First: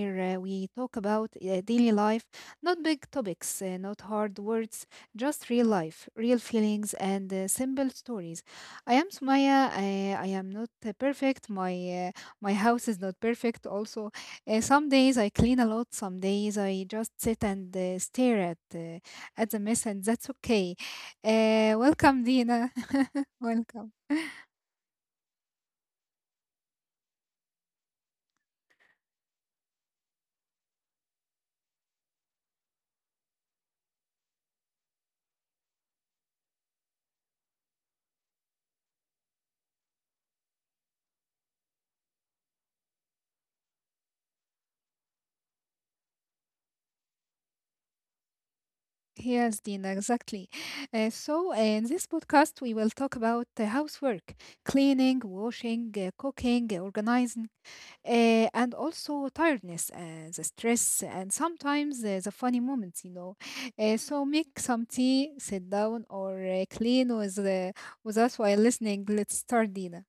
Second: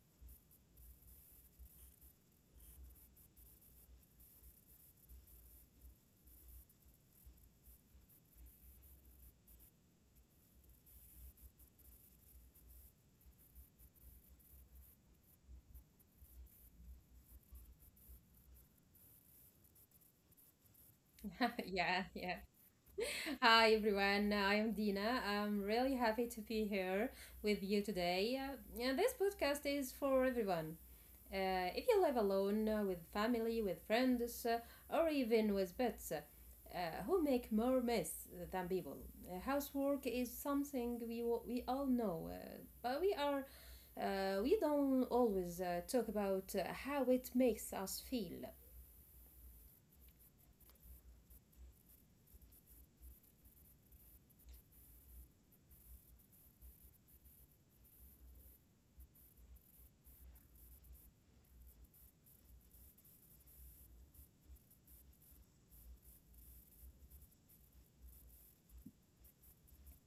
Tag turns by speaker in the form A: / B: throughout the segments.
A: where we talk about daily life, not big topics, not hard words, just real life, real feelings, and simple stories. I am Sumaya. I am not perfect. My uh, my house is not perfect. Also, some days I clean a lot. Some days I just sit and stare at the mess, and that's okay.
B: Yeah,
A: Welcome,
B: yeah.
A: Dina.
B: Hi
A: Welcome.
B: everyone, I am Dina. I'm really happy to be here with you today. Yeah, this podcast is for everyone. If you live alone, with family, with friends, or even with pets, who make more mess than people. Housework is something we all know, but we don't always talk about how it makes us feel.
A: Yes, Dina, exactly. In this podcast, we will talk about housework, cleaning, washing, cooking, organizing, and also tiredness, the stress, and sometimes the funny moments, you know. Make some tea, sit down, or clean with us while listening. Let's start, Dina.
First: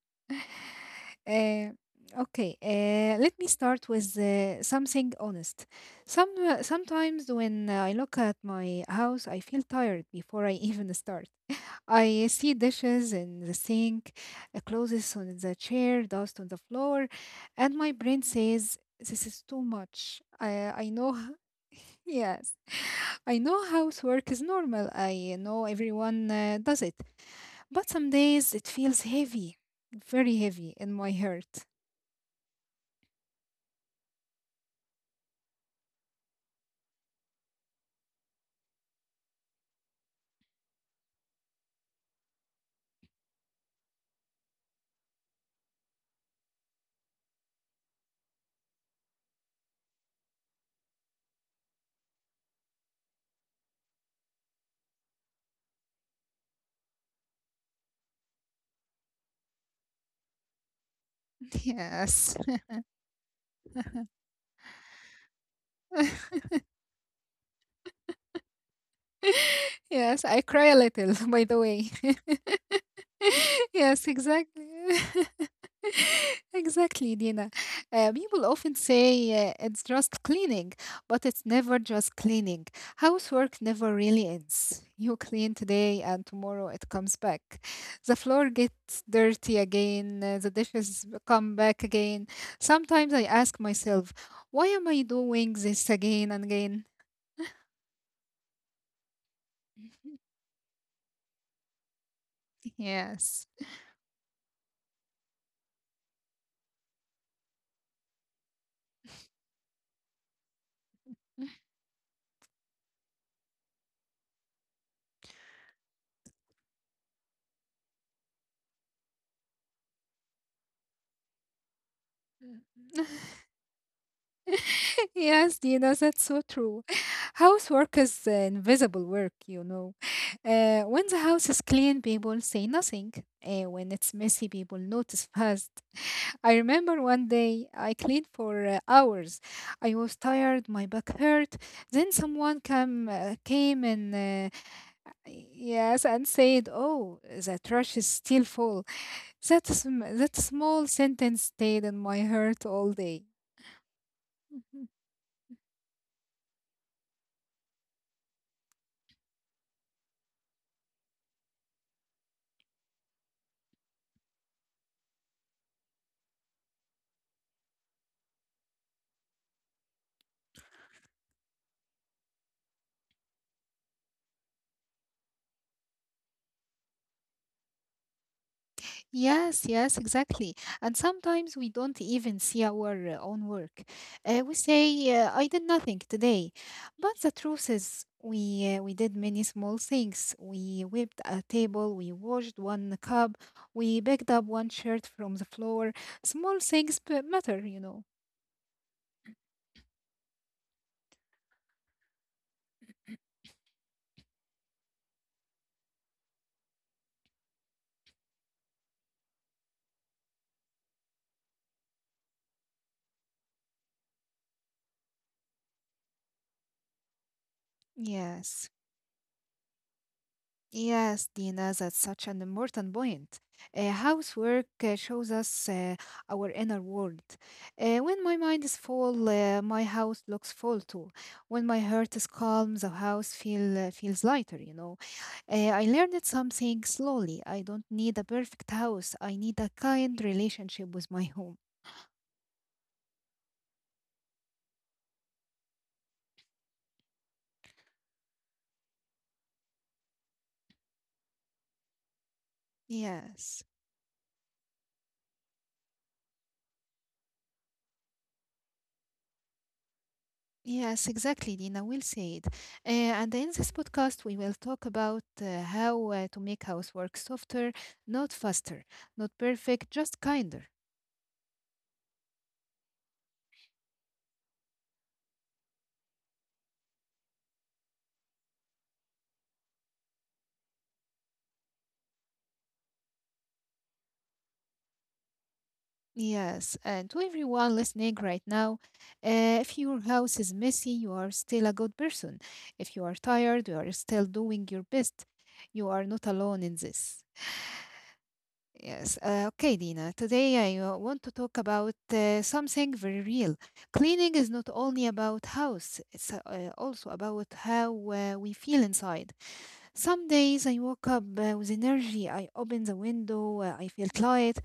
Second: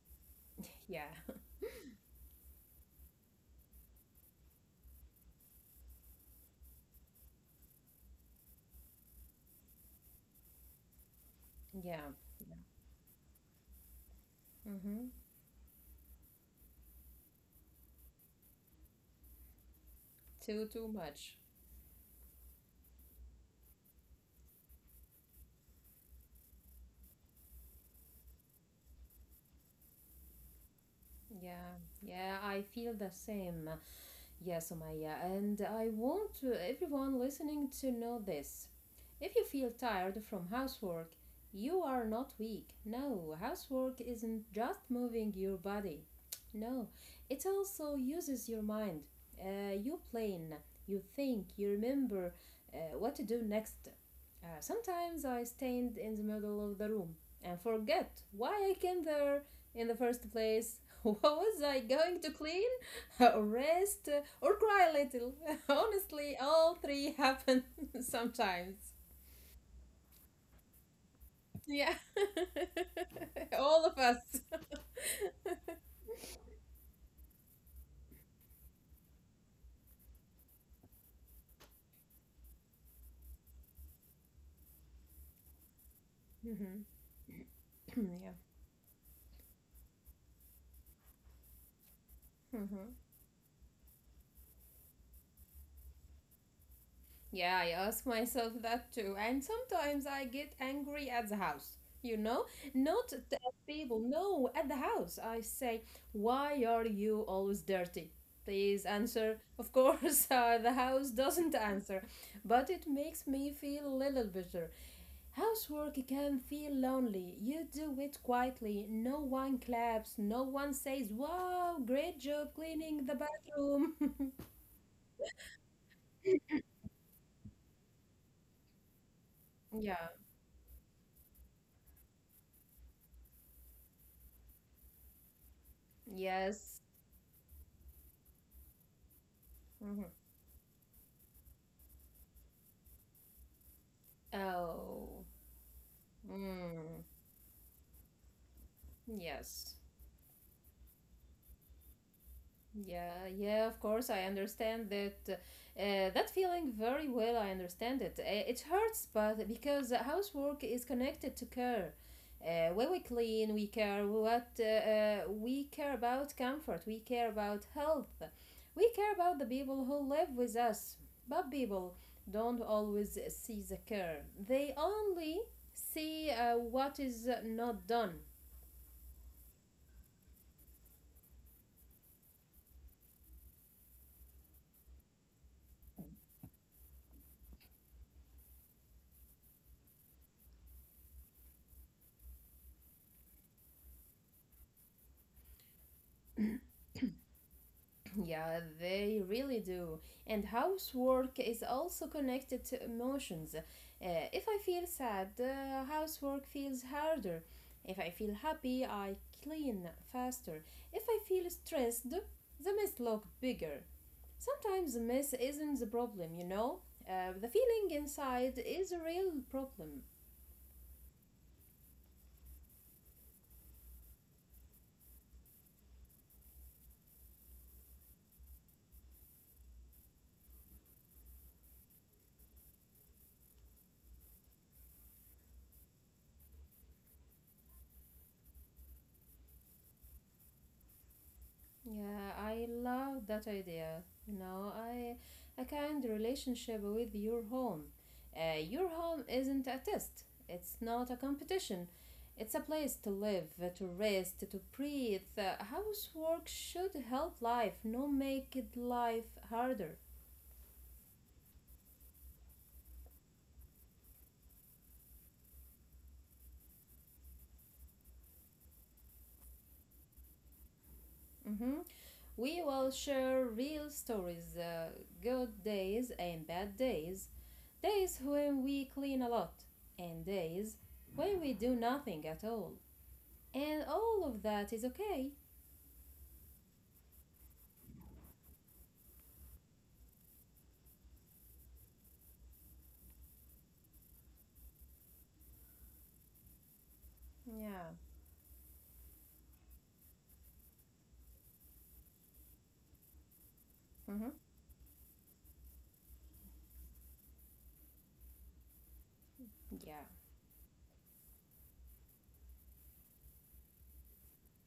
B: Yeah,
A: Uh, okay, let me start with something honest. Sometimes when I look at my house, I feel tired before I even start.
B: yeah.
A: I see dishes in the sink,
B: Mm-hmm.
A: clothes on the chair, dust on the floor, and my brain says, "This is too much." I
B: Too
A: I know.
B: much.
A: Yes. I know housework is normal. I know everyone does it. But some days it feels heavy, very heavy in my heart.
B: Yeah, yeah, I feel the same. Yes, Omaya, and I want everyone listening to know this. If you feel tired from housework, you are not weak. No, housework isn't just moving your body. No, it also uses your mind. You plan, you think, you remember what to do next. Sometimes I stand in the middle of the room and forget why I came there in the first place. What was I going
A: Yes.
B: to clean? Or rest, or cry a little. Honestly, all three happen sometimes.
A: Yes, I cry a little, by the way.
B: Yeah, all of
A: Yes,
B: us.
A: exactly. Exactly, Dina. People often say it's just cleaning, but it's never just cleaning. Housework never really ends. You clean today, and tomorrow
B: Mhm.
A: it comes back. The
B: Yeah.
A: floor gets dirty again, the dishes come back again.
B: Mhm.
A: Sometimes I ask myself, why am I doing this again and again?
B: Yeah, I ask myself that too. And sometimes I get angry at the house, you know? Not at the
A: Yes.
B: people, no, at the house. I say, "Why are you always dirty? Please answer." Of course, the house doesn't answer, but it makes me feel a little bit. Housework can feel lonely. You do it quietly. No one claps. No one says, "Wow, great job cleaning the bathroom."
A: Yes, Dina, that's so true. Housework is invisible work, you know.
B: Yeah.
A: When the house is clean, people say nothing. When it's messy, people notice fast. I
B: Yes.
A: remember one day I cleaned for hours. I
B: Mhm.
A: was tired, my back hurt. Then someone came, uh, came and uh,
B: Oh.
A: yes, and said,
B: Mm.
A: "Oh, the trash is still full."
B: Yes.
A: That small sentence stayed in my heart all
B: Yeah,
A: day.
B: yeah, of course, I
A: Mhm.
B: understand that.
A: Mm.
B: That feeling very well, I understand it. It hurts, but because housework is connected to care. When we clean, we care about comfort, we care about health, we care about the people who live with us. But people don't always see the care, they only see what is not done.
A: Yes, yes, exactly. And sometimes we don't even see our own work. We say, I did nothing today. But the truth is, we did many small things. We whipped a table, we washed one cup, we picked up one shirt from the floor. Small things but matter, you know.
B: Yeah, they really do. And housework is also connected to emotions. If I feel sad, housework feels harder. If I feel happy, I clean faster. If I feel stressed, the mess looks bigger. Sometimes the mess isn't the problem, you know? The feeling inside
A: Yes.
B: is a real problem.
A: Yes, Dina, that's such an important point. Housework shows us our inner world. When my mind is full, my house looks full too. When my heart is calm, the house feels lighter. You know, I learned something slowly. I don't need a perfect house. I need a kind relationship with my home.
B: Yeah, I love that idea. You know, I a kind relationship with your home. Your home isn't a test. It's not a competition. It's a place to live,
A: Yes.
B: to rest, to breathe. Housework should help life, not make it life harder.
A: Yes, exactly, Dina. Well said. And in this podcast, we will talk about how to make housework softer, not faster, not perfect, just kinder.
B: Mm-hmm. We will share real stories, good days and bad days, days when we clean a lot, and days when we do nothing at all. And all of that is okay.
A: Yes, and to everyone listening right now, if your house is messy, you are still a good person. If you are tired, you are still doing your best. You are not alone in this.
B: Yeah.
A: Yes. Okay, Dina. Today I want to talk about something very real.
B: Mm-hmm.
A: Cleaning is not only about house, it's also about how we feel inside.
B: Yeah.
A: Some days I woke up with energy, I open the window, I feel light,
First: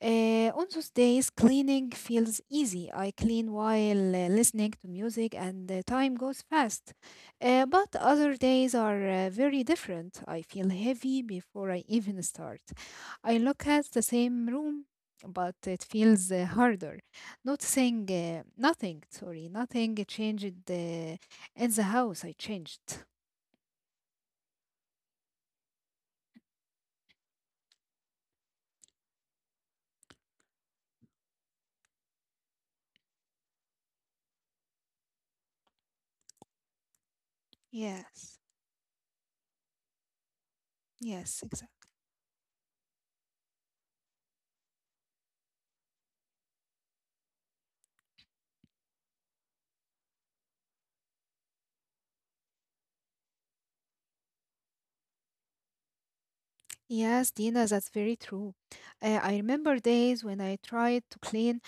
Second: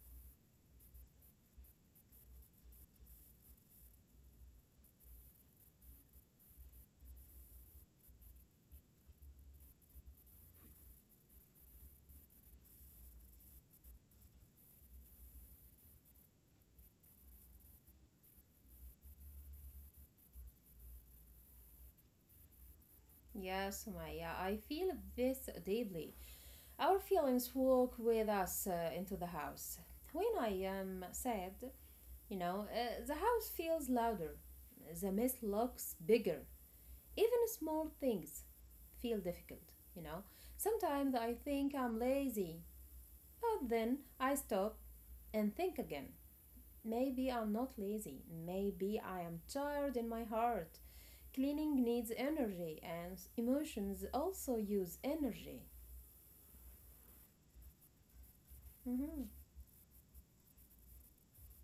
A: on those days, cleaning feels easy. I clean while listening to music, and the time goes fast. But other days are very different. I feel heavy before I even start. I look at the same room, but it feels harder. Noticing nothing changed in the house. I changed.
B: Yes, Maya, I feel this deeply. Our feelings walk with us into the house. When I am sad, you know, the house feels louder. The mess looks bigger. Even small
A: Yes,
B: things feel difficult, you know. Sometimes I
A: yes,
B: think
A: exactly.
B: I'm lazy, but then I stop and think again. Maybe I'm not lazy. Maybe I am tired in my heart. Cleaning needs energy, and emotions also use energy.
A: Yes, Dina, that's very true.
B: Mhm.
A: I remember days when I tried to clean,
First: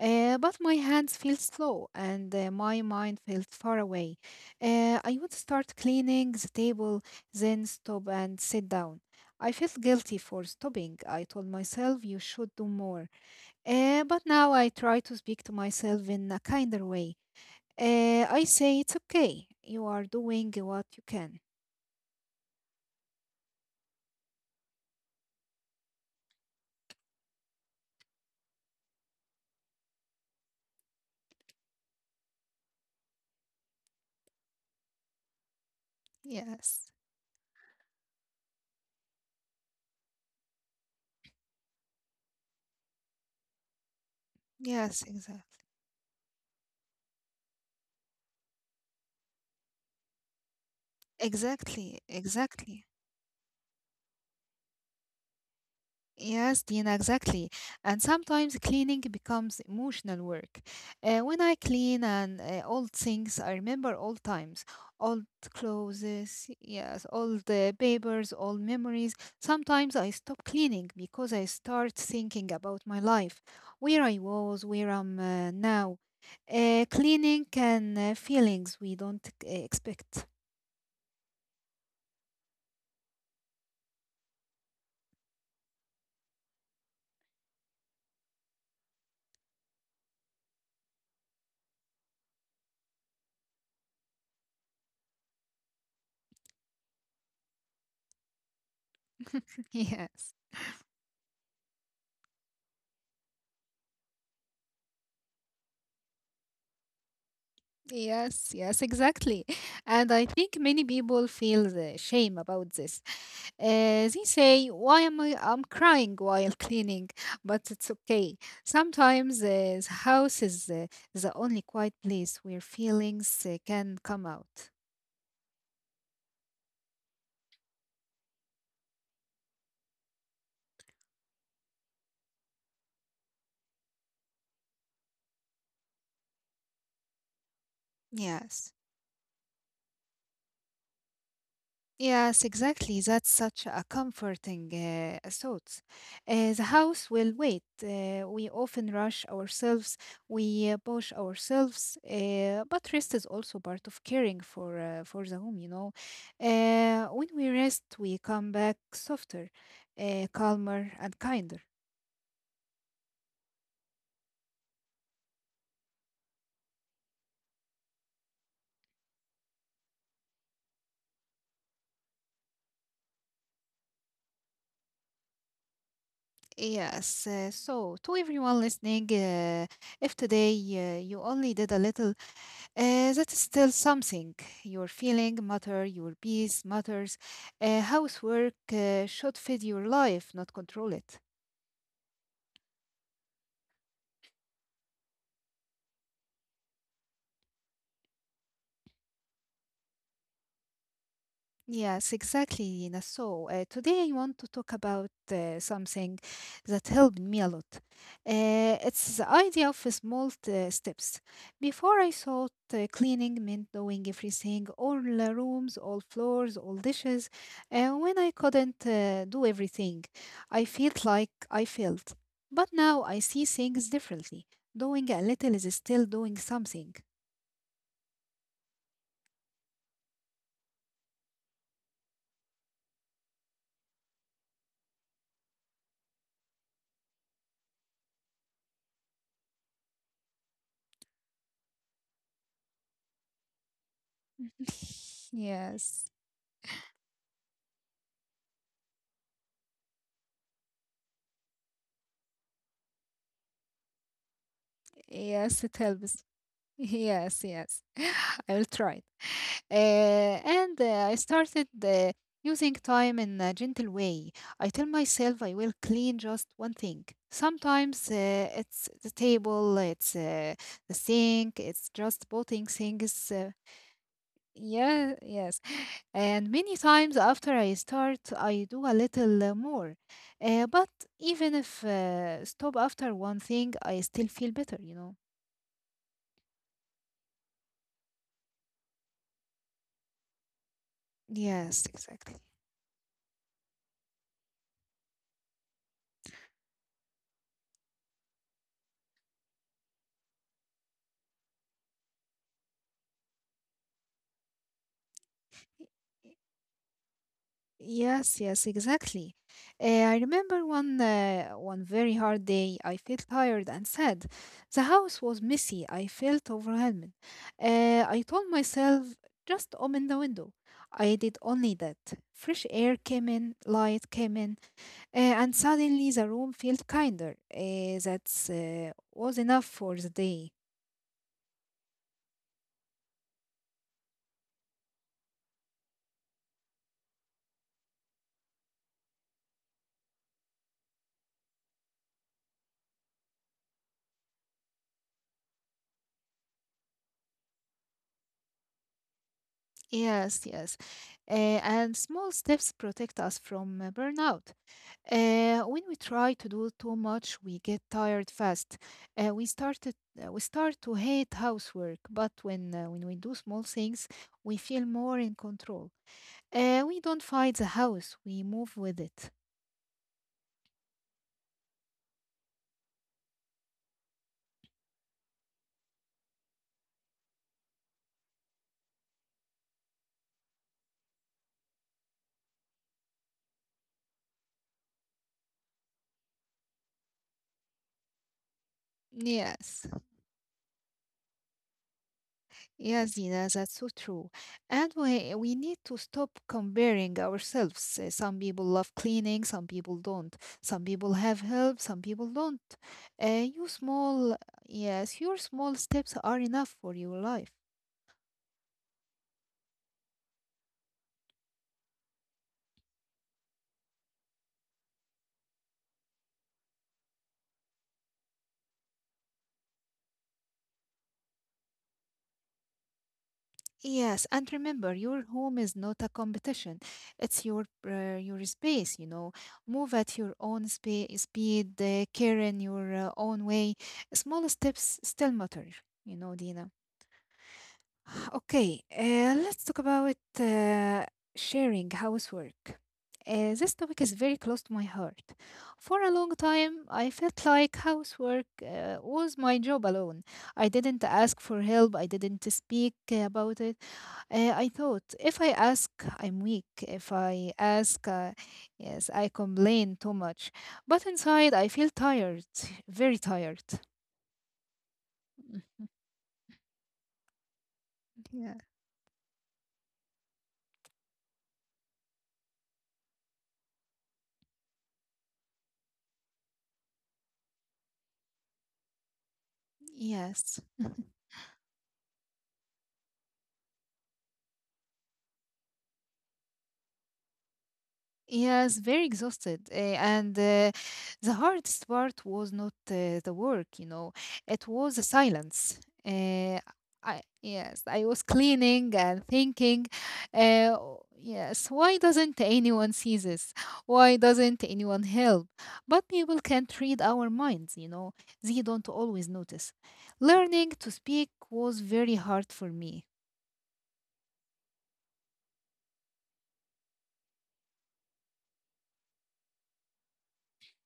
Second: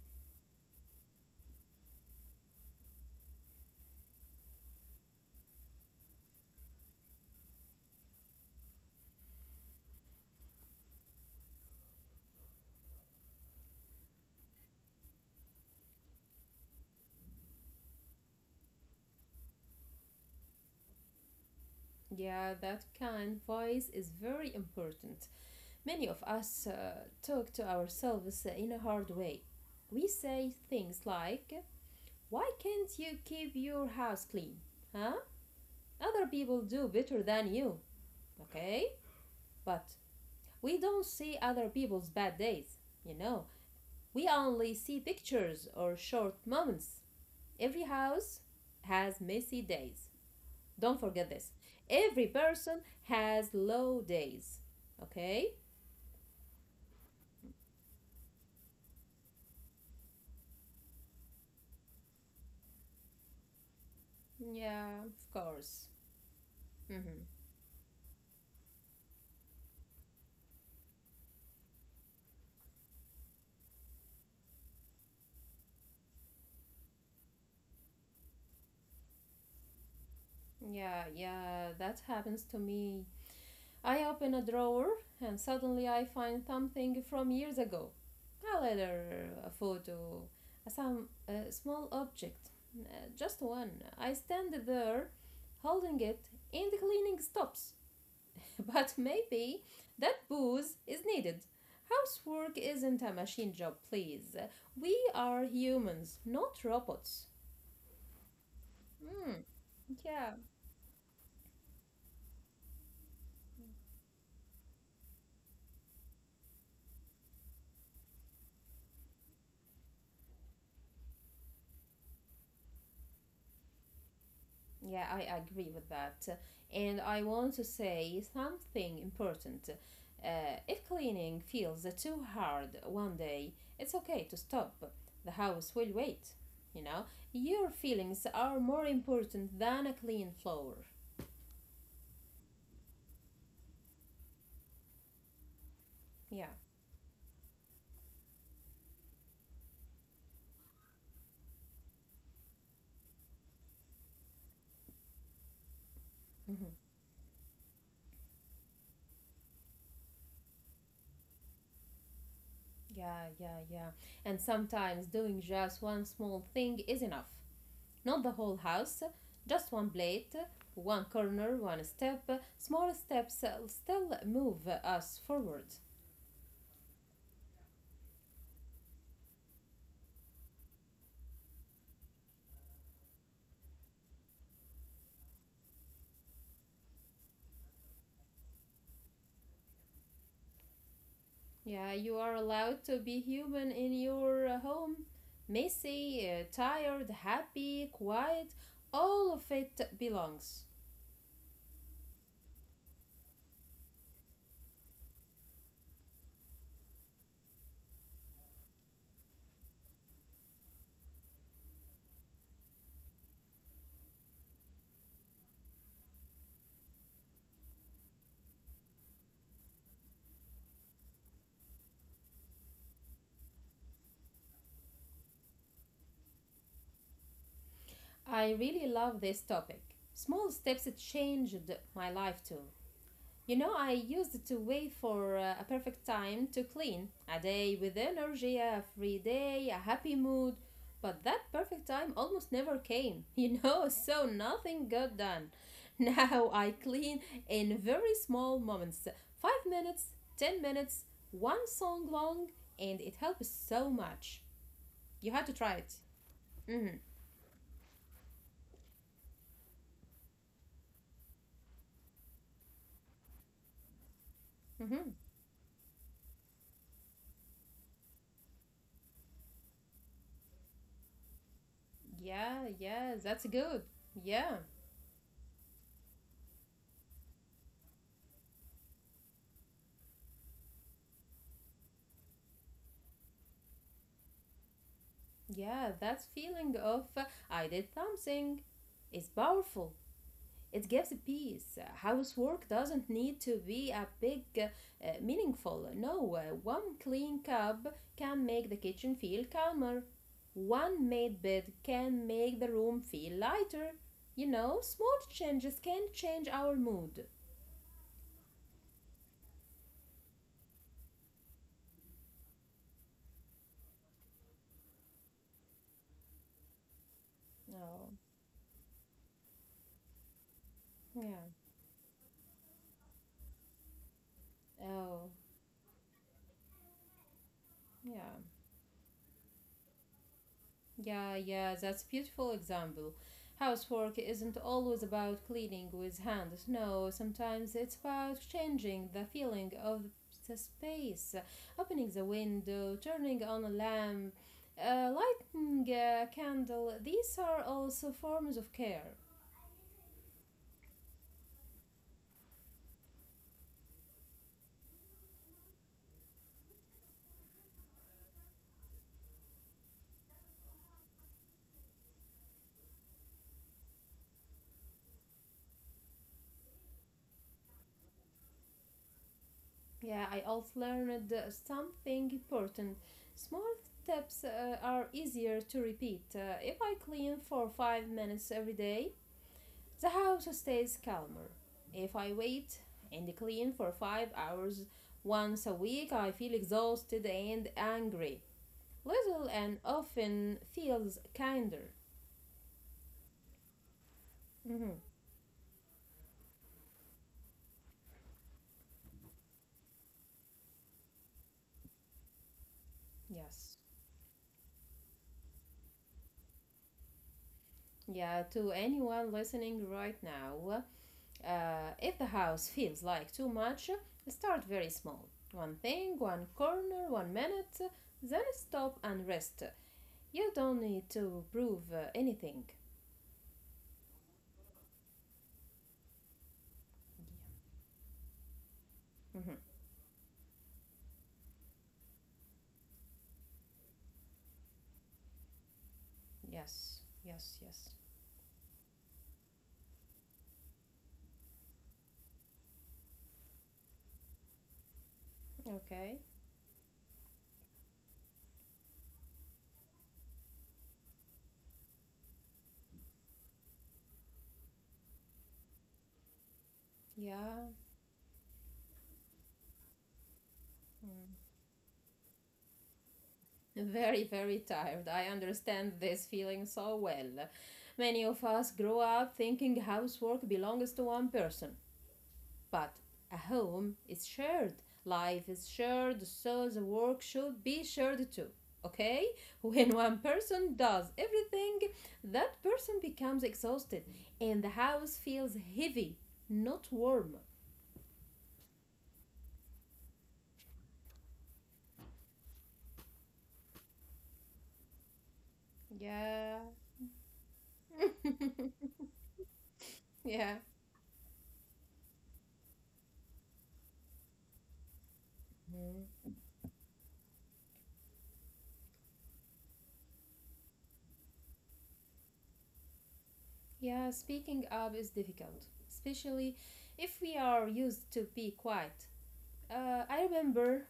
A: but my hands felt slow and my mind felt far away. I would start cleaning the table, then stop and sit down. I felt guilty for stopping. I told myself you should do more. But now I try to speak to myself in a kinder way. I say it's okay. You are doing what you can.
B: Yeah, that kind voice is very important. Many of us talk to ourselves in a hard way. We say things like, "Why can't you keep your house clean? Huh? Other people do
A: Yes,
B: better than you." Okay? But we don't see other people's bad days, you know. We only see
A: yes, exactly.
B: pictures or short moments. Every house has messy days. Don't forget this.
A: Exactly,
B: Every person
A: exactly.
B: has low days. Okay?
A: Yes, Dina, exactly. And sometimes cleaning becomes emotional work. When I clean and old things, I remember old times,
B: Yeah.
A: old
B: Of course.
A: clothes, yes,
B: Hmm.
A: old papers, old memories. Sometimes I stop cleaning because I start thinking about my life, where I was, where I'm now. Cleaning can feelings we don't expect.
B: Yeah, yeah, that happens to me. I open a drawer and suddenly I find something from years ago, a letter, a photo, a small object, just one. I stand there holding it and the cleaning stops. But maybe that
A: Yes.
B: booze is needed. Housework isn't a machine job, please. We are humans, not robots.
A: Yes, yes, exactly.
B: Hmm,
A: And I
B: yeah.
A: think many people feel the shame about this. They say, "Why am I? I'm crying while cleaning," but it's okay. Sometimes the house is the only quiet place where feelings can come out.
B: Yeah, I agree with that. And I want to say something important. If cleaning feels too hard one day, it's okay to stop. The house will wait. You know, your feelings are
A: Yes.
B: more important than a clean floor.
A: Yes, exactly. That's such a comforting thought.
B: Yeah.
A: The house will wait. We often rush ourselves, we push ourselves, but rest is also part of caring for the home, you know.
B: Mhm.
A: When we rest, we come back softer, calmer, and kinder.
B: Yeah, yeah, yeah. And sometimes doing just one small thing is enough. Not the whole house, just one plate, one corner, one step. Small steps still move us forward.
A: Yes. To everyone listening, if today you only did a little. That is still something. Your feeling matter, your peace matters. Housework should feed your life, not control it.
B: Yeah, you are allowed to be human in your home. Messy, tired, happy, quiet, all of it belongs.
A: Yes, exactly, Nina. So today I want to talk about something that helped me a lot. It's the idea of small steps. Before I thought cleaning meant doing everything, all the rooms, all floors, all dishes. And when I couldn't do everything, I felt like I failed. But now I see things differently. Doing a little is still doing something.
B: I really love this topic. Small steps changed my life too. You know, I used to wait for a perfect time to clean. A day with energy, a free day, a happy mood. But that perfect time almost never came, you know, so nothing got done.
A: Yes,
B: Now I clean in very small moments, 5 minutes, 10 minutes, one song long, and it helps so much.
A: yes, it
B: You have to try
A: helps.
B: it.
A: Yes,
B: Mm-hmm.
A: yes. I will try it. Uh, and I started using time in a gentle way. I tell myself I
B: Mm-hmm.
A: will clean just one thing. Sometimes it's the table, it's the sink, it's just putting
B: Yeah,
A: things.
B: yeah, that's good. Yeah.
A: Yeah, yes. And many times after I start, I do a little more. But even if stop after one thing, I still feel better, you know.
B: Yeah, that feeling of "I did something" is powerful. It gives
A: Yes,
B: peace. Uh,
A: exactly.
B: Housework doesn't need to be a big, meaningful. No, one clean cup can make the kitchen feel calmer. One made bed can make the room feel lighter. You know, small changes can change our mood.
A: Yes, yes, exactly. I remember one very hard day. I felt tired and sad. The house was messy. I felt overwhelmed.
B: Oh,
A: I told myself, just open the window. I did
B: yeah.
A: only that. Fresh air came in, light came in,
B: Oh,
A: and suddenly the room felt kinder. Uh, that
B: yeah.
A: uh, was enough for the day.
B: Yeah, yeah, that's a beautiful example. Housework isn't always about cleaning with hands. No, sometimes it's about changing the feeling of the space, opening the window, turning on a lamp, lighting a candle. These are also forms of care.
A: Yes, yes. And small steps protect us from burnout. When we try to do too much, we get tired fast. Uh, we started, we start to hate housework, but when we do small things, we feel more in control. We don't fight the house; we move with it.
B: Yeah, I also learned something important. Small steps are easier to repeat. If I clean for 5 minutes every day, the house stays calmer. If I wait and clean for 5 hours once a week, I feel exhausted and angry. Little and
A: Yes.
B: often feels kinder.
A: Yeah, Zina, that's so true. And
B: Mhm.
A: we need to stop comparing ourselves. Some people love cleaning, some people don't. Some people have help, some people don't. Uh, you
B: Yes.
A: small, yes, your small steps are enough for your life.
B: Yeah, to anyone listening right now, if the house feels like too much, start very small. One thing, one corner, 1 minute, then stop and rest. You don't need to prove anything.
A: Yes, and remember, your home is not a competition. It's your space, you know.
B: Mhm.
A: Move at your own speed, care in your own way. Small steps still matter, you know, Dina.
B: Yes, yes, yes.
A: Ah, okay, let's talk about sharing housework. This topic is very close to my heart. For a
B: Okay.
A: long time, I felt like housework was my job alone. I didn't ask for help, I didn't speak about it. I thought if I ask, I'm weak. If I
B: Yeah.
A: ask, yes, I complain too much. But
B: Mm.
A: inside, I feel tired, very tired.
B: Very, very tired. I understand this feeling so well. Many of
A: Yeah.
B: us grow up thinking housework belongs to one person, but a home is shared. Life is shared, so the work should be shared too. Okay? When one
A: Yes.
B: person does everything, that person becomes exhausted and the house feels heavy, not warm.
A: Yes, very exhausted. Eh, and The hardest part was not the work, you know, it was the silence.
B: Yeah.
A: Uh, yes, I was cleaning and thinking,
B: Yeah.
A: uh, yes, why doesn't anyone see this? Why doesn't anyone help? But people can't read our minds, you know, they don't always notice. Learning to speak was very hard for me.
B: Yeah, speaking up is difficult, especially if we are used to be quiet. I remember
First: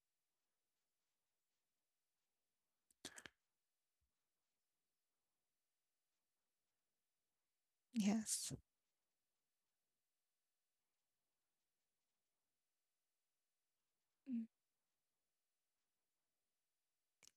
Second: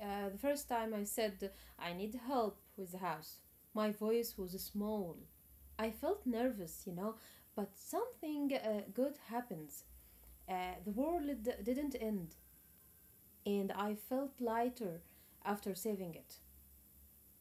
B: the first time I said, "I need help with the house." My voice was small. I felt nervous, you know, but something
A: Yes.
B: good happens. The world didn't end, and I felt lighter after saving it.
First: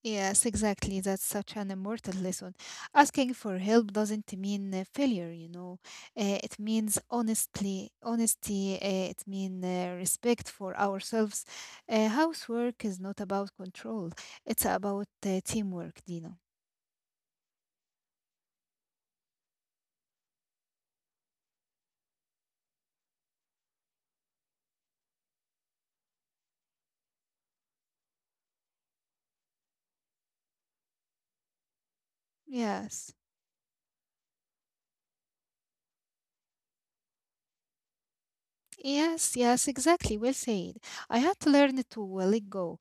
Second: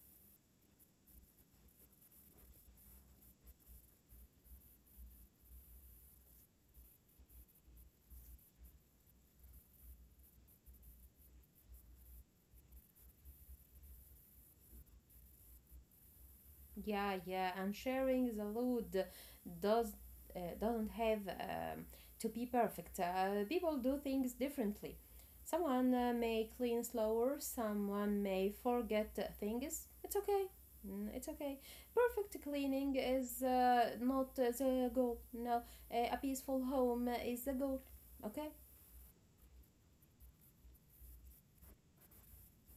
A: Yes, exactly. That's such an immortal lesson. Asking for help doesn't mean failure, you know. It means honestly, honesty. It means respect for ourselves. Housework is not about control. It's about teamwork, Dino.
B: Yeah, yeah, and sharing the load does doesn't have to be perfect. People do things differently. Someone may clean slower. Someone may forget things. It's okay. Mm. It's okay. Perfect cleaning
A: Yes.
B: is not the goal. No, a peaceful home is the goal. Okay.
A: Yes, yes, exactly. Well said. I had to learn to let go.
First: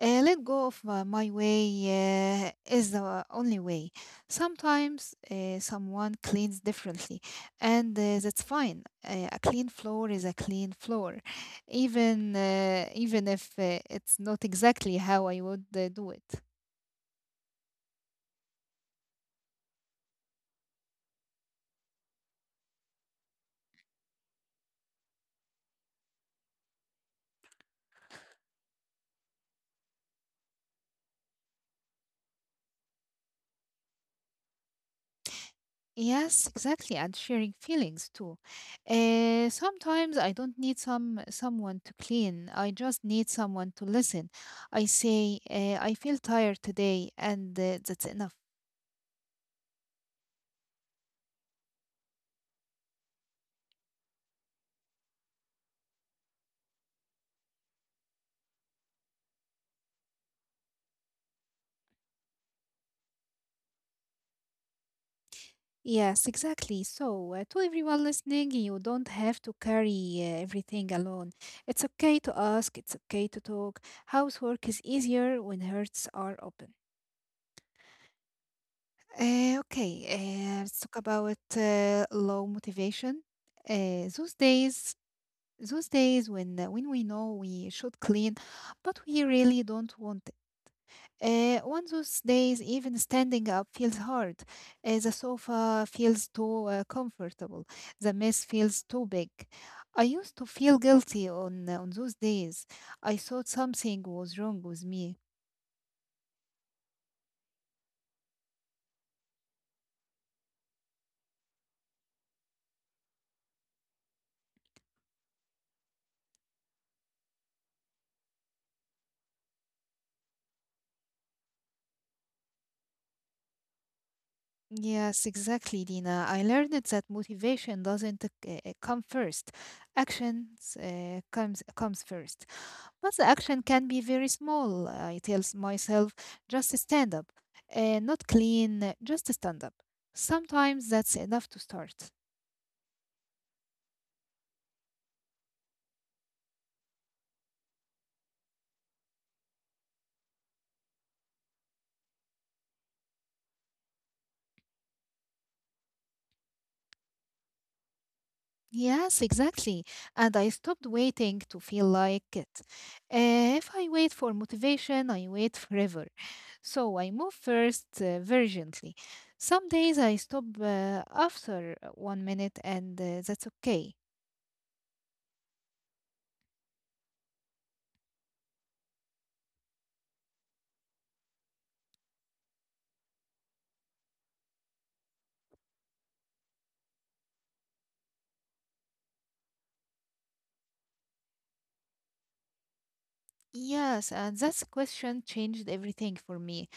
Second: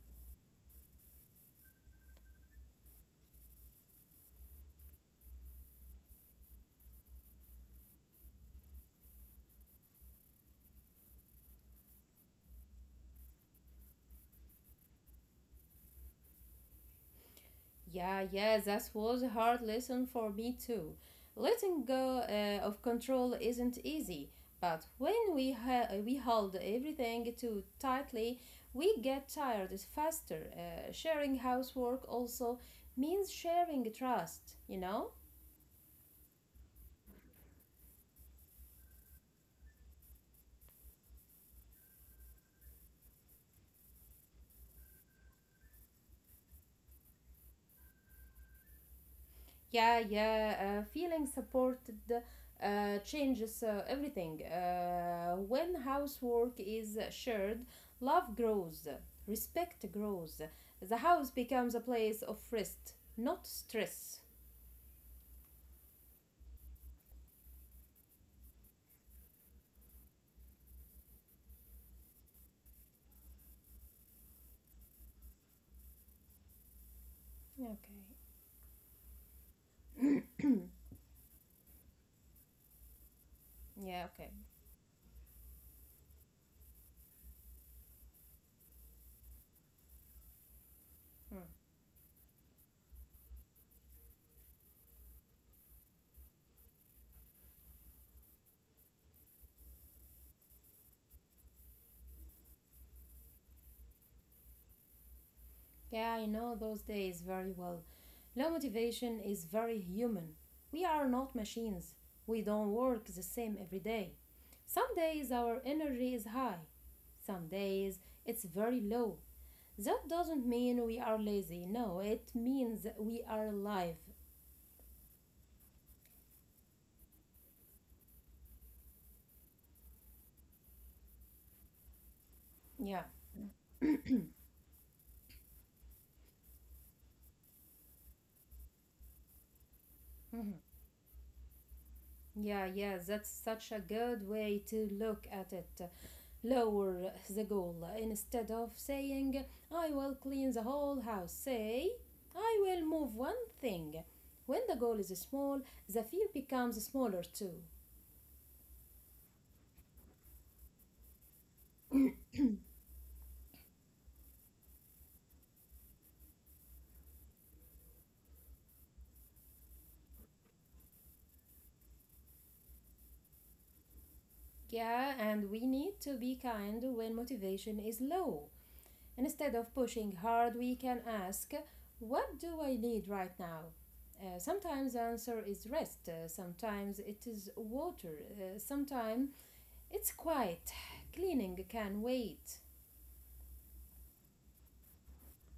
A: Let go of my way is the only way. Sometimes someone cleans differently, and that's fine. A clean floor is a clean floor, even if it's not exactly how I would do it.
B: Yeah, yeah, that was a hard lesson for me too. Letting go of control isn't easy, but when we hold everything too tightly, we get tired faster. Sharing housework also means sharing trust, you know?
A: Yes, exactly, and sharing feelings too. Sometimes I don't need someone to clean. I just need someone to listen. I say, I feel tired today, and that's enough.
B: Yeah, yeah, feeling supported changes everything when housework is shared, love grows, respect grows, the house becomes a place of rest, not stress.
A: Yes, exactly. So, to everyone listening, you don't have to carry everything alone. It's okay to ask. It's okay to talk. Housework is easier when hearts are open.
B: Okay.
A: Okay, let's talk about low motivation
B: Yeah,
A: those
B: okay.
A: days when we know we should clean, but we really don't want.
B: Hmm.
A: One those days, even standing up feels hard. The sofa feels too comfortable. The mess feels too big. I used to feel guilty on those days. I thought something was wrong with me.
B: Yeah, I know those days very well. Low motivation is very human. We are not machines. We don't work the same every day. Some days our energy is high, some days it's very low. That doesn't mean we are lazy. No, it means we are alive.
A: Yes, exactly, Dina. I learned that motivation doesn't come first. Actions comes first.
B: Yeah.
A: But the action can be very small. I tell myself, just stand up. Not clean, just stand up. Sometimes that's enough to start.
B: Yeah, yeah, that's such a good way to look at it. Lower the goal. Instead of saying, "I will clean the whole house," say, "I will move one thing." When the goal is small, the fear becomes smaller too.
A: Yes, exactly. And I stopped waiting to feel like it. If I wait for motivation, I wait forever. So I move first urgently. Some days I stop after 1 minute, and that's okay.
B: Yeah, and we need to be kind when motivation is low. Instead of pushing hard, we can ask, "What do I need right now?" Sometimes the answer is rest, sometimes it is water, sometimes it's quiet. Cleaning can wait.
A: Yes, and that question changed everything for me.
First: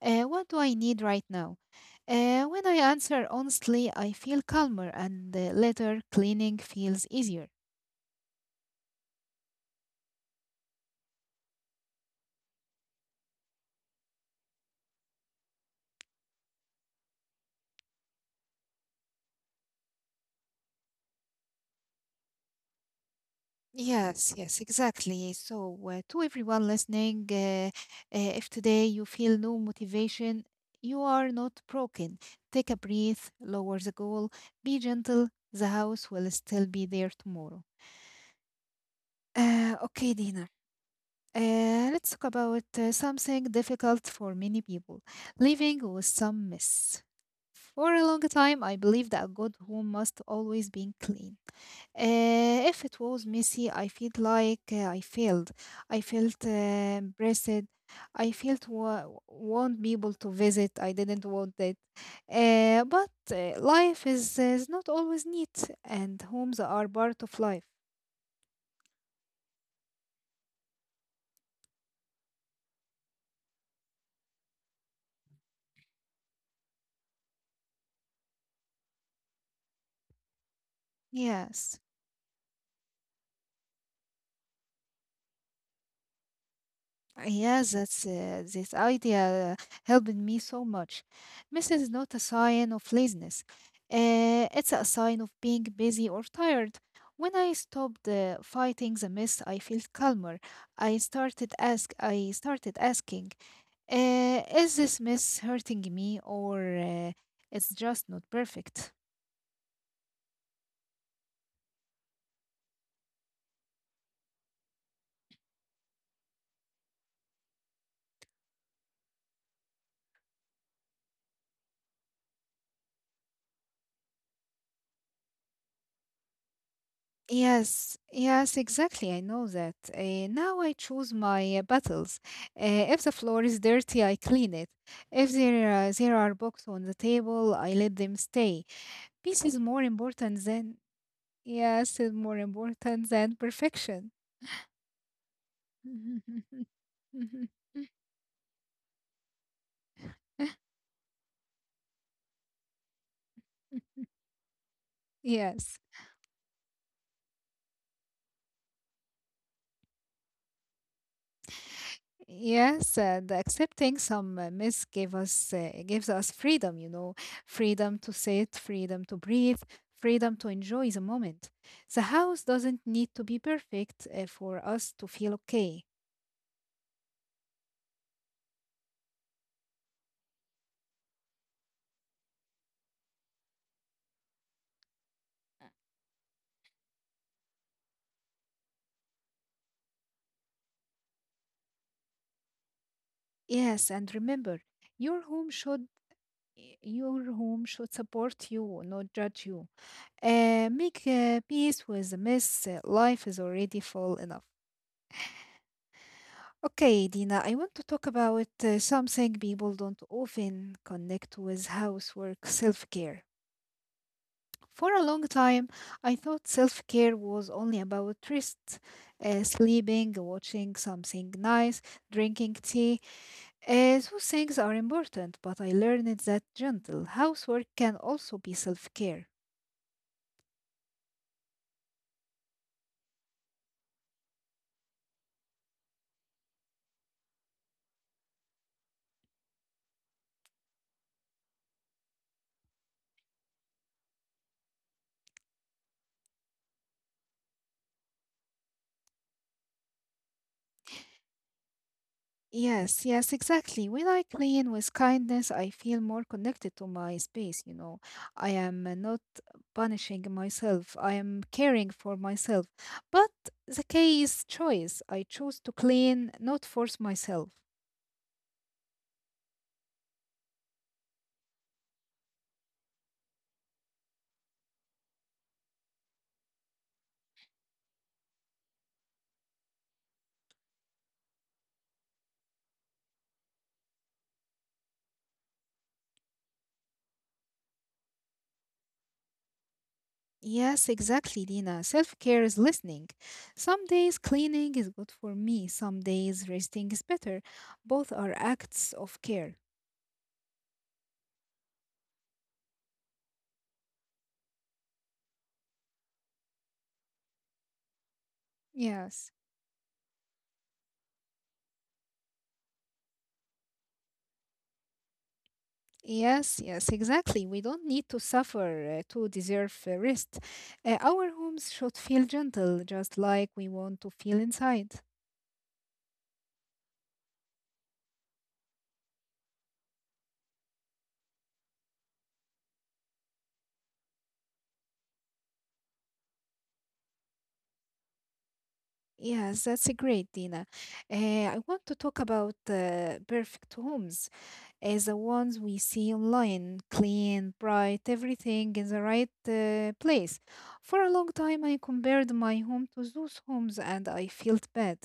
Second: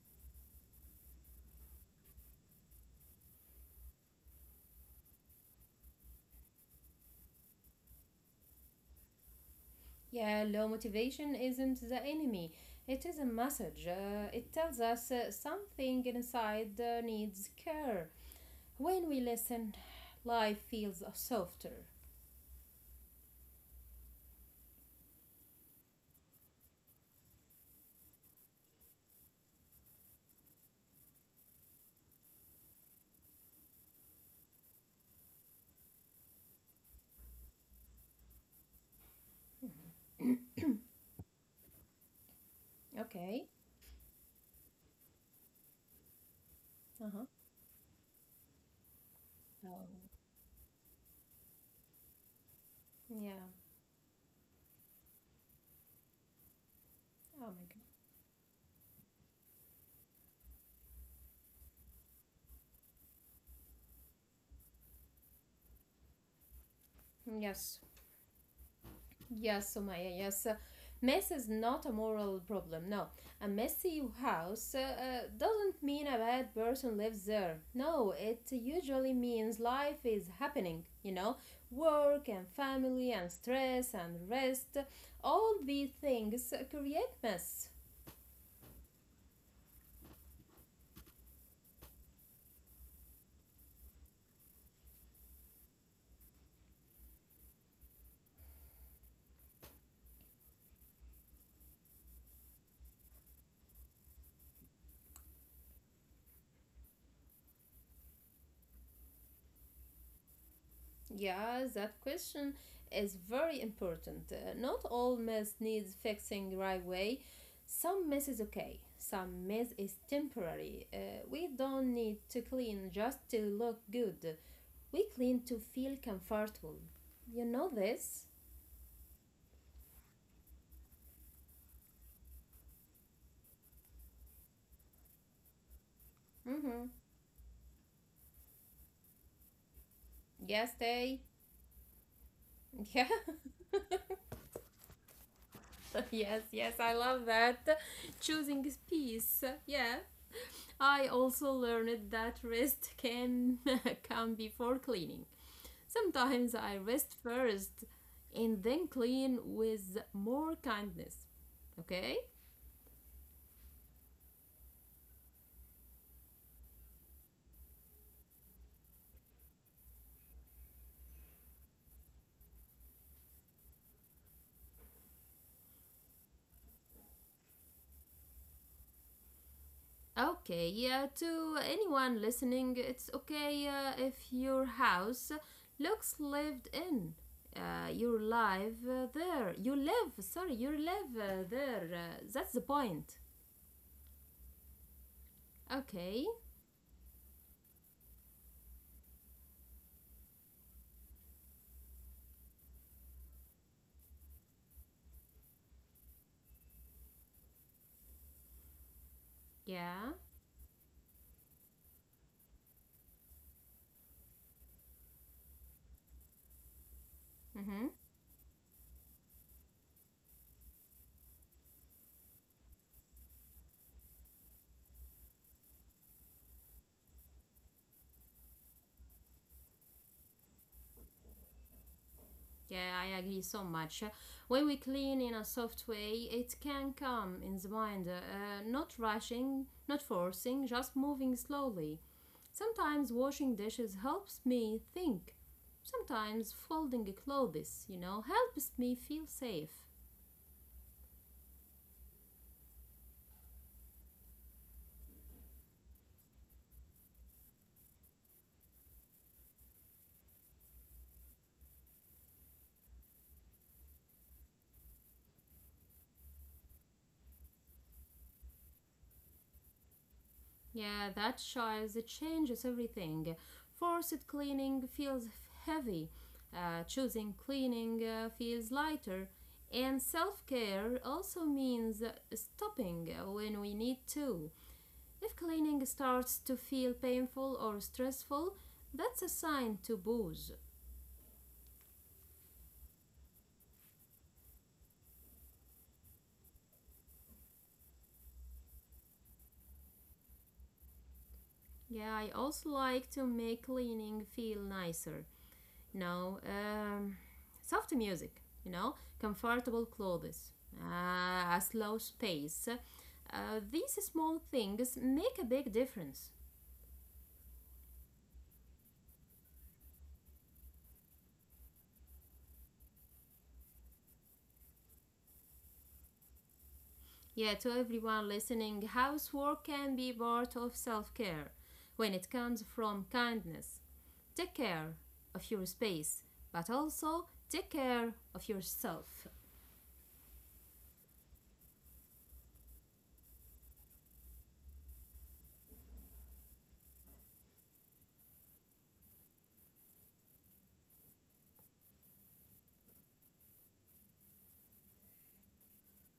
A: What do I need right now? When I answer honestly, I feel calmer, and later cleaning feels easier.
B: Yeah, low motivation isn't the enemy. It is a message. It tells us something inside needs care. When we listen, life feels softer.
A: Yes, yes, exactly. So, to everyone listening, if today you feel no motivation, you are not broken. Take a breath, lower the goal, be gentle. The house will still be there tomorrow. Okay, Dina. Let's talk about something
B: Okay.
A: difficult for many people living with some
B: Uh
A: mess.
B: huh.
A: For a long time, I believed that a good
B: Oh.
A: home must always be clean. If
B: Yeah.
A: it was messy, I felt like I failed. I felt
B: Oh my
A: embarrassed. I felt want people to visit. I didn't want it. But life is not always neat, and
B: god.
A: homes
B: Yes.
A: are part of life.
B: Yes, Sumaya, yes. Mess is not a moral problem, no. A messy house doesn't mean a bad person lives there. No, it usually means life is happening, you know. Work and
A: Yes.
B: family and stress and rest, all these things create mess.
A: Ah, Yes, that's this idea helped me so much. This is not a sign of laziness. It's a sign of being busy or tired. When I stopped fighting the mist, I felt calmer. I started asking, "Is this mist hurting me, or it's just not perfect?"
B: Yeah, that question is very important. Not all mess needs fixing right away. Some mess is okay. Some mess is temporary. We don't need to clean just to look good. We clean to feel comfortable. You know this?
A: Yes, yes, exactly. I know that. Now I choose my battles. Uh, if the floor is dirty, I clean it. If there are, there
B: Mm-hmm.
A: are books on the table, I let them stay. Peace is more
B: Yes, they.
A: important than, yes, is
B: Yeah.
A: more important than perfection.
B: Yes, yes, I love that. Choosing is peace. Yeah. I also learned that rest can come before cleaning.
A: yes.
B: Sometimes I rest first and then clean with more kindness. Okay?
A: Yes, the accepting some myths gave us gives us freedom, you know, freedom to sit, freedom to breathe, freedom to enjoy the moment. The house doesn't need to be perfect for us to feel okay.
B: Okay, yeah, to anyone listening, it's okay if your house looks lived in. You live there. You live there. That's the point.
A: Yes, and remember, your home
B: Okay,
A: should your home should support you, not judge you. Make peace with the mess. Life is already full enough. Okay, Dina, I want to talk about something
B: yeah.
A: people don't often connect with housework self care. For a long time, I thought self care was
B: Mm-hmm.
A: only about rest, sleeping, watching something nice, drinking tea. Those things are important, but I learned that gentle housework can also be self care.
B: Yeah, I agree so much. When we clean in a soft way, it can come in the mind, not rushing, not forcing, just moving slowly. Sometimes washing dishes helps me think. Sometimes folding clothes helps me feel safe.
A: Yes, yes, exactly. When I clean with kindness, I feel more connected to my space, you know. I am not punishing myself. I am caring for myself. But the key is choice. I choose to clean, not force myself.
B: Yeah, that choice it changes everything. Forced cleaning feels heavy, choosing cleaning feels lighter, and self care also means stopping when we need to. If cleaning starts to feel painful or stressful, that's a sign to pause.
A: Yes, exactly, Dina. Self care is listening. Some days cleaning is good for me, some days resting is better. Both are acts of care.
B: Yeah, I also like to make cleaning feel nicer. No, soft music, comfortable
A: Yes.
B: clothes, a slow space. These small things make a big difference.
A: Yes, yes, exactly. We don't need to suffer to deserve rest. Our homes should feel gentle, just like we want to feel inside.
B: Yeah, to everyone listening, housework can be part of self care when it comes from kindness. Take care of your space, but also take care of yourself.
A: Yes, that's a great, Dina. Uh, I want to talk about perfect homes as the ones we see online, clean, bright, everything in the right place. For a long time, I compared my home to those homes and I felt bad.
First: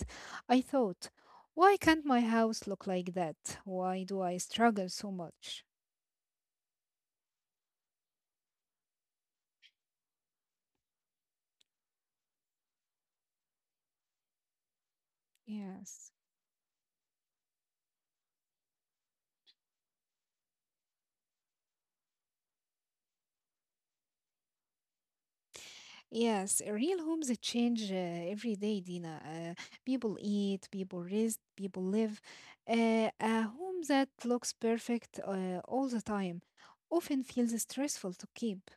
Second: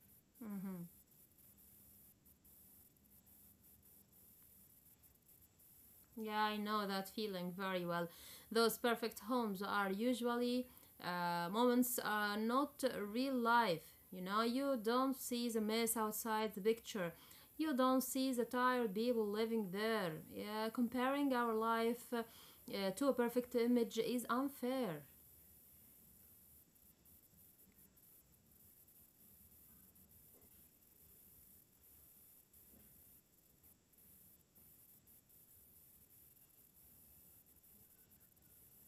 A: I thought, why can't my house look like that? Why do I struggle so much?
B: Yeah, I know that feeling very well. Those perfect homes are usually moments are not real life. You don't see the mess
A: Yes.
B: outside the picture. You don't see the tired people living there. Yeah, comparing our life to a perfect image is unfair.
A: Yes, real homes change every day, Dina. People eat, people rest, people live. A home that looks perfect all the time often feels stressful to keep.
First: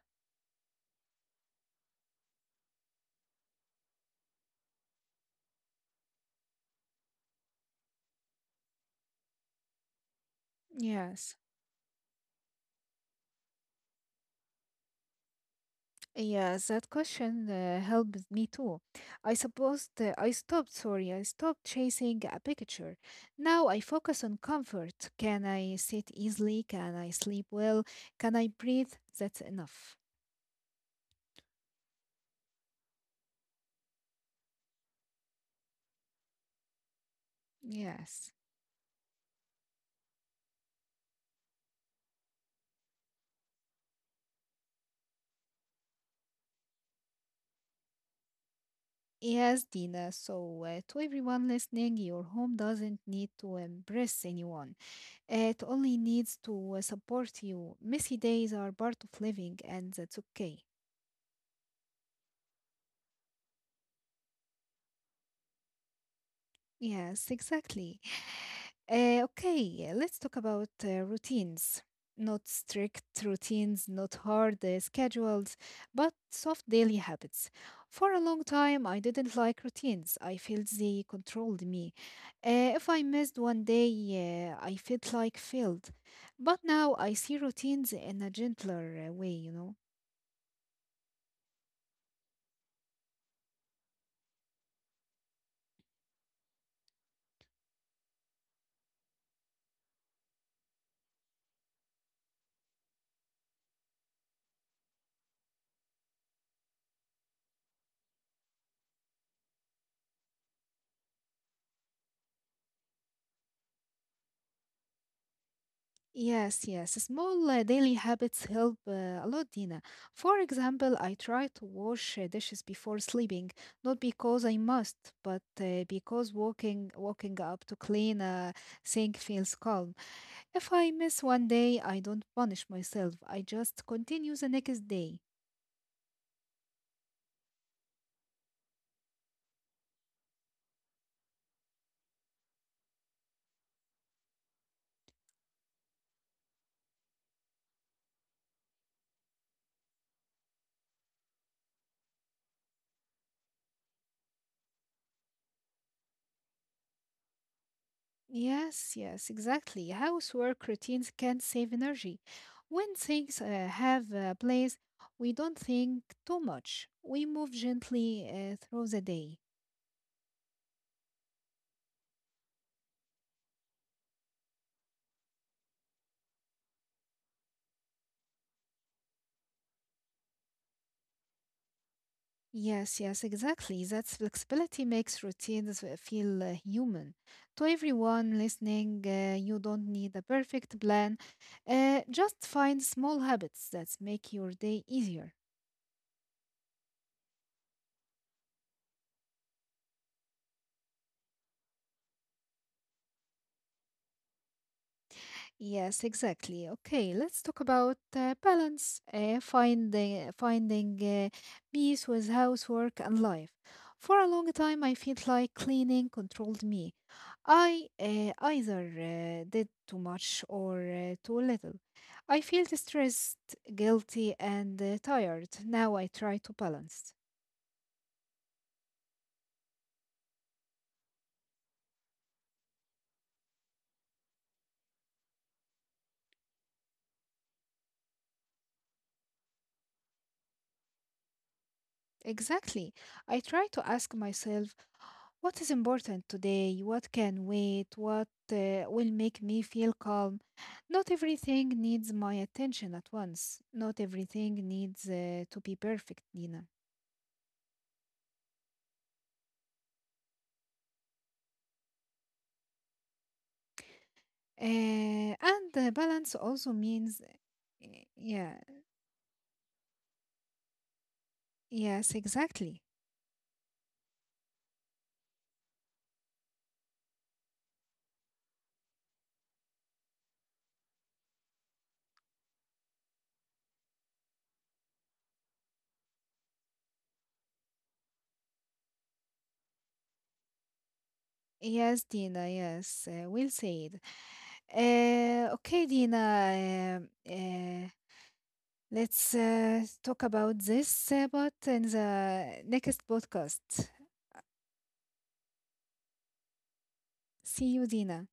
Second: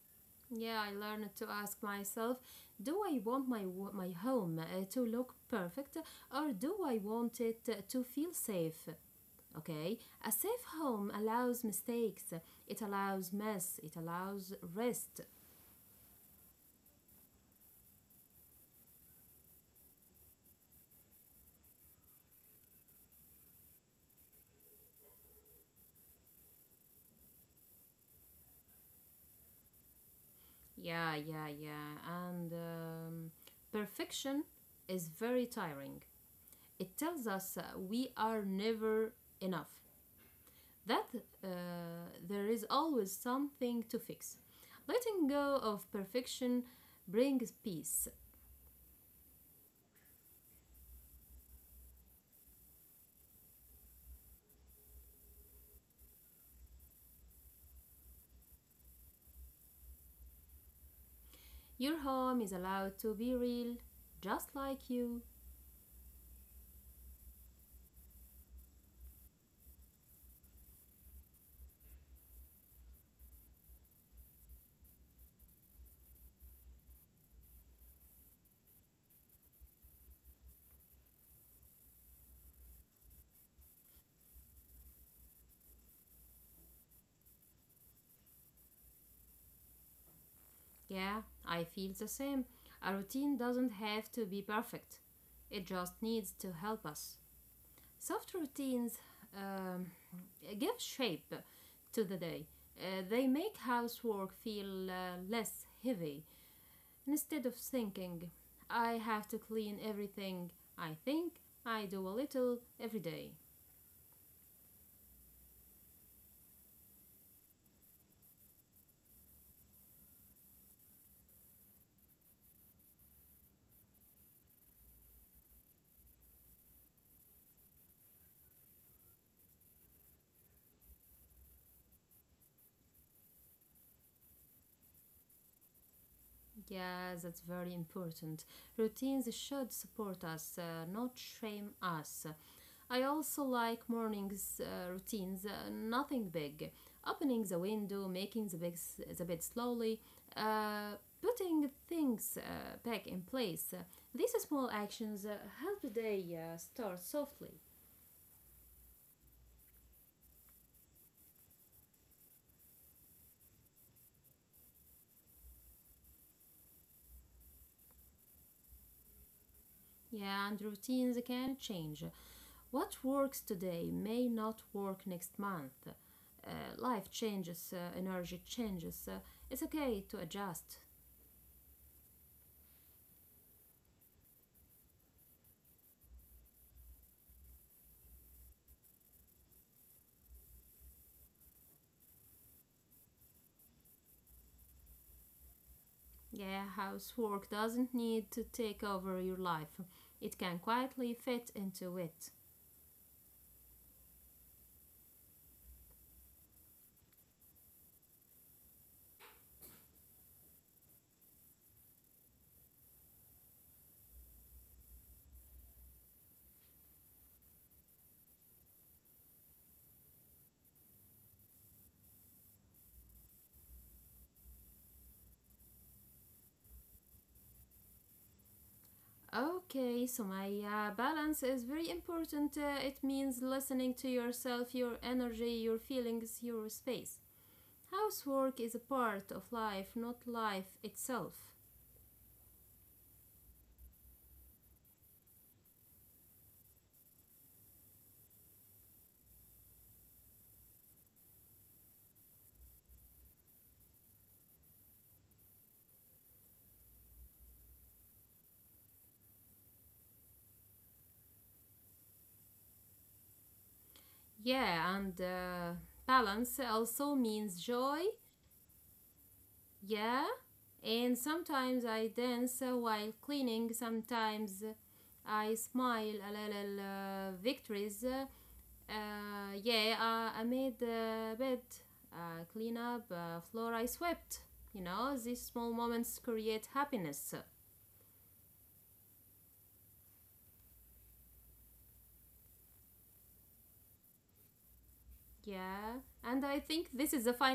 B: Yeah, I learned to ask myself, do I want my home to look perfect or do I want it to feel safe? Okay, a safe home
A: Yes,
B: allows mistakes, it allows mess, it allows rest.
A: yes, that question helped me too. I suppose I stopped, sorry, I stopped chasing a picture. Now I focus on comfort. Can I sit easily? Can I sleep well? Can I breathe? That's enough.
B: Yeah. And perfection is very tiring. It tells us we
A: Yes.
B: are never enough, that uh, there is always something to fix. Letting go of perfection brings peace.
A: Yes, Dina. So, to everyone listening, your home doesn't need to impress anyone. It only needs to support you. Messy days are part of living, and that's okay.
B: Your home is allowed to be real, just like you.
A: Yes, exactly. Okay, let's talk about routines. Not strict routines, not hard schedules, but soft daily habits. For a long time, I didn't like routines. I felt they controlled me. If I missed one day, I felt like failed. But now I see routines in a gentler way, you know.
B: Yeah, I feel the same. A routine doesn't have to be perfect, it just needs to help us. Soft routines um, give shape to the day. They make housework feel less heavy. Instead of thinking, I have to clean everything, I think I do a little every day.
A: Yes, yes. Small daily habits help a lot, Dina. For example, I try to wash dishes before sleeping, not because I must, but because walking up to clean a sink feels calm. If I miss one day, I don't punish myself. I just continue the next day.
B: Yes, that's very important. Routines should support us, not shame us. I also like mornings routines, nothing big. Opening the window, making the bed slowly, uh, putting things back in place. These small actions help the day start softly.
A: Yes, yes, exactly. Housework routines can save energy. When things have a place, we don't think too much. We move gently through the day.
B: Yeah, and routines can change. What works today may not work next month. Life changes, energy changes. It's okay to adjust.
A: Yes, yes, exactly. That flexibility makes routines feel human. To everyone listening, you don't need a perfect plan. Just find small habits that make your day easier.
B: Yeah, housework doesn't need to take over your life, it can quietly fit into it.
A: Yes, exactly. Okay, let's talk about balance, finding peace with housework and life. For a long time, I felt like cleaning controlled me. I either did too much or too little. I felt stressed, guilty, and tired. Now I try to balance.
B: Okay, so my balance is very important. It means listening to yourself, your energy, your feelings, your space. Housework is a part of life, not life itself.
A: Exactly. I try to ask myself. What is important today? What can wait? What will make me feel calm? Not everything needs my attention at once. Not everything needs to be perfect, Nina. And
B: Yeah,
A: balance
B: and
A: also means,
B: balance also
A: yeah,
B: means joy. Yeah,
A: yes,
B: and
A: exactly.
B: sometimes I dance while cleaning, sometimes I smile a little victories. Yeah, I made the bed, clean up, floor I swept. These small moments create happiness.
A: Yes, Dina, yes, we'll say it. Okay, Dina, uh,
B: Yeah, and I think this is a
A: let's
B: final
A: talk about this, but in the next podcast. See you, Dina.